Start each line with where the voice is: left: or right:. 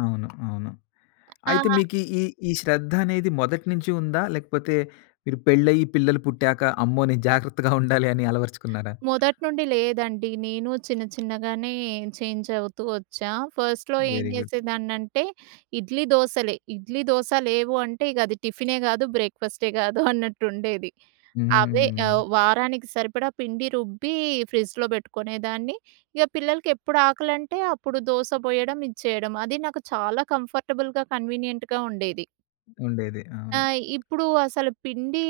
left: అవును, అవును. అయితే
right: ఆ!
left: మీకీ ఈ ఈ శ్రద్ధనేది మొదటి నించి ఉందా లేకపోతే మీరు పెళ్లయ్యి పిల్లలు పుట్టాక, అమ్మో! నేను జాగ్రత్తగా ఉండాలి అని అలవరచుకున్నారా?
right: మొదటి నుండి లేదండి. నేను చిన్న చిన్నగానే చేంజవుతూ వచ్చా. ఫస్ట్‌లో ఏం
left: వెరీ గుడ్.
right: చేసేదాన్నంటే ఇడ్లీ, దోసలే. ఇడ్లీ, దోస లేవు అంటే ఇగది టిఫినే గాదు, బ్రేక్‌ఫా‌స్టే గాదు అన్నట్టుండేది. అవే
left: హ్మ్.
right: ఆహ్, వారానికి సరిపడా పిండి రుబ్బి, ఫ్రిడ్జ్‌లో పెట్టుకునేదాన్ని. ఇగ పిల్లలకి ఎప్పుడాకలంటే అప్పుడు దోస పోయడం, ఇచ్చేయడం అది నాకు చాలా కంఫర్టబుల్‌గా, కన్వీనియంట్‌గా ఉండేది.
left: ఉండేది
right: ఆ!
left: అవును.
right: ఇప్పుడు అసలు పిండీ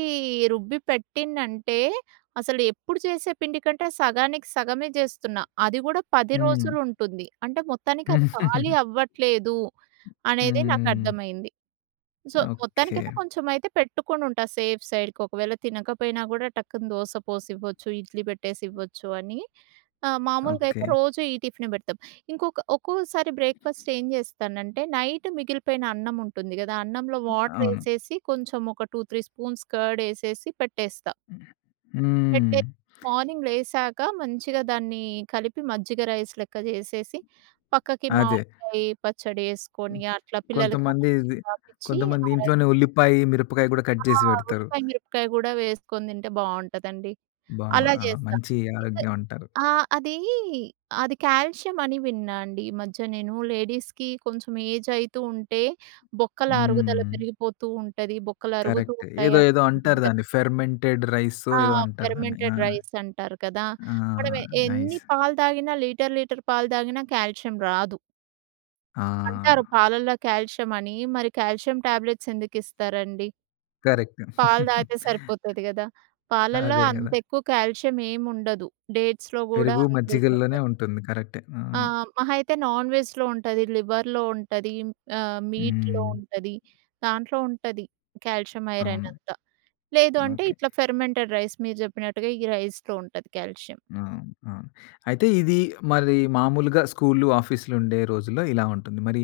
right: రుబ్బి పెట్టింనంటే అసలు ఎప్పుడు చేసే పిండి కంటే సగానికి సగమే చేస్తున్నా. అది కూడా 10
left: హ్మ్.
right: రోజులుంటుంది. అంటే మొత్తానికి అది ఖాళీ అవ్వట్లేదు అనేదే
left: హ్మ్.
right: నాకర్థమైంది. So
left: okay.
right: మొత్తానికైతే, కొంచెం అయితే పెట్టుకొనుంటా సేఫ్ సైడ్‌కి ఒకవేళ తినకపోయినా గూడా టక్కున దోస పోసివ్వచ్చు, ఇడ్లీ పెట్టేసివ్వచ్చు అని. ఆ! మామూలుగ అయితే
left: ఓకె.
right: రోజూ ఈ టిఫినే పెడతాం. ఇంకొక ఒక్కోసారి బ్రేక్‌ఫాస్ట్ ఏం చేస్తానంటే నైట్ మిగిలిపోయిన అన్నముంటుంది గదా! అన్నంలో
left: అవును.
right: వాటరేసేసి కొంచెం ఒక 2, 3 స్పూన్స్ కర్డేసేసి పెట్టేస్తా.
left: హ్మ్.
right: పెట్టే మార్నింగ్ లేసాక మంచిగా దాన్ని కలిపి మజ్జిగ రైస్ లెక్క జేసేసి, పక్కకి
left: అదే.
right: మామిడికాయి, పచ్చడేసుకొని అట్లా పిల్లలకి ఆ
left: కొంతమంది
right: మజ్జిగ
left: ఇది
right: తాపిచ్చి
left: కొంతమంది
right: ఆ రైస్
left: ఇంట్లోనే ఉల్లిపాయి, మిరపకాయి కూడా కట్
right: ఆ!
left: చేసి బెడతారు.
right: ఉల్లిపాయ, మిరపకాయ గూడా వేసుకొని తింటే బావుంటదండి.
left: బా
right: అలా
left: ఆ!
right: జేస్తా.
left: మంచి ఆరోగ్యమంటారు.
right: ఆహ్, అదీ, అది కాల్షియమని విన్నా అండి. ఈ మధ్య నేను లేడీస్‌కి కొంచెం ఏజయితూ ఉంటే, బొక్కల అరుగుదల
left: హ్మ్.
right: పెరిగిపోతూ ఉంటది. బొక్కలు అరుగుతూ
left: కరెక్ట్.
right: ఉంటాయి
left: ఏదో
right: అన్
left: ఏదో అంటారు
right: గద్
left: దాన్ని ఫెర్మెంటెడ్ రైసో,
right: ఆ!
left: ఏదో అంటారు దాన్ని. ఆ!
right: ఫెర్మెంటెడ్ రైసంటారు కదా!
left: ఆ!
right: మనం ఎన్ని
left: నైస్.
right: పాలు తాగినా లీటర్ లీటర్ పాలు తాగినా కాల్షియం రాదు. అంటారు
left: ఆ!
right: పాలల్లో కాల్షియమని మరి కాల్షియం ట్యాబ్‌లెట్స్ ఎందుకిస్తారండి?
left: కరెక్ట్.
right: పాలు దాగితే సరిపోతది గదా! పాలల్లో
left: అదే గద!
right: అంతెక్కువ కాల్షియం ఏముండదు. డేట్స్‌లో గూడా
left: పెరుగు, మజ్జిగల్లోనే
right: అంతేముండదు.
left: ఉంటుంది. కరెక్టే,
right: ఆ!
left: అవును.
right: మహా అయితే నాన్ వెజ్‌లో ఉంటది, లివర్‌లో ఉంటది ఆహ్, మీట్‌లో
left: హ్మ్.
right: ఉంటది. దాంట్లో ఉంటది కాల్షియం,
left: అవును.
right: ఐరనంతా. లేదు అంటే
left: ఓకె.
right: ఇట్లా ఫెర్మెంటెడ్ రైస్ మీరు జెప్పినట్టుగా ఈ రైస్‌లో ఉంటది కాల్షియం.
left: అవును, అవును. అయితే ఇది మరి మామూలుగా స్కూల్లు, ఆఫీస్‌లుండే రోజుల్లో ఇలా ఉంటుంది. మరి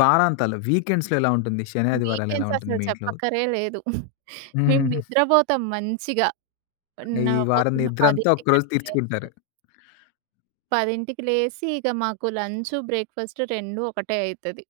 left: వారాంతాలు, వీకెండ్స్‌లో ఎలా ఉంటుంది? శని, ఆదివారాలెలా ఉంటుంది
right: వీకెండ్ససలు
left: మీ ఇంట్లో?
right: చెప్పక్కరే లేదు. మేము నిద్రబోతం మంచిగా,
left: ఈ
right: పన్న
left: వారం
right: పొద్దున్న
left: నిద్రంతా
right: 10కి
left: ఒక్కరోజు
right: అట్లా లేస్తాం.
left: తీర్చుకుంటారు.
right: 10కి లేసి ఇగ మాకు లంచు, బ్రేక్‌ఫాస్టు 2 ఒకటే అయితది.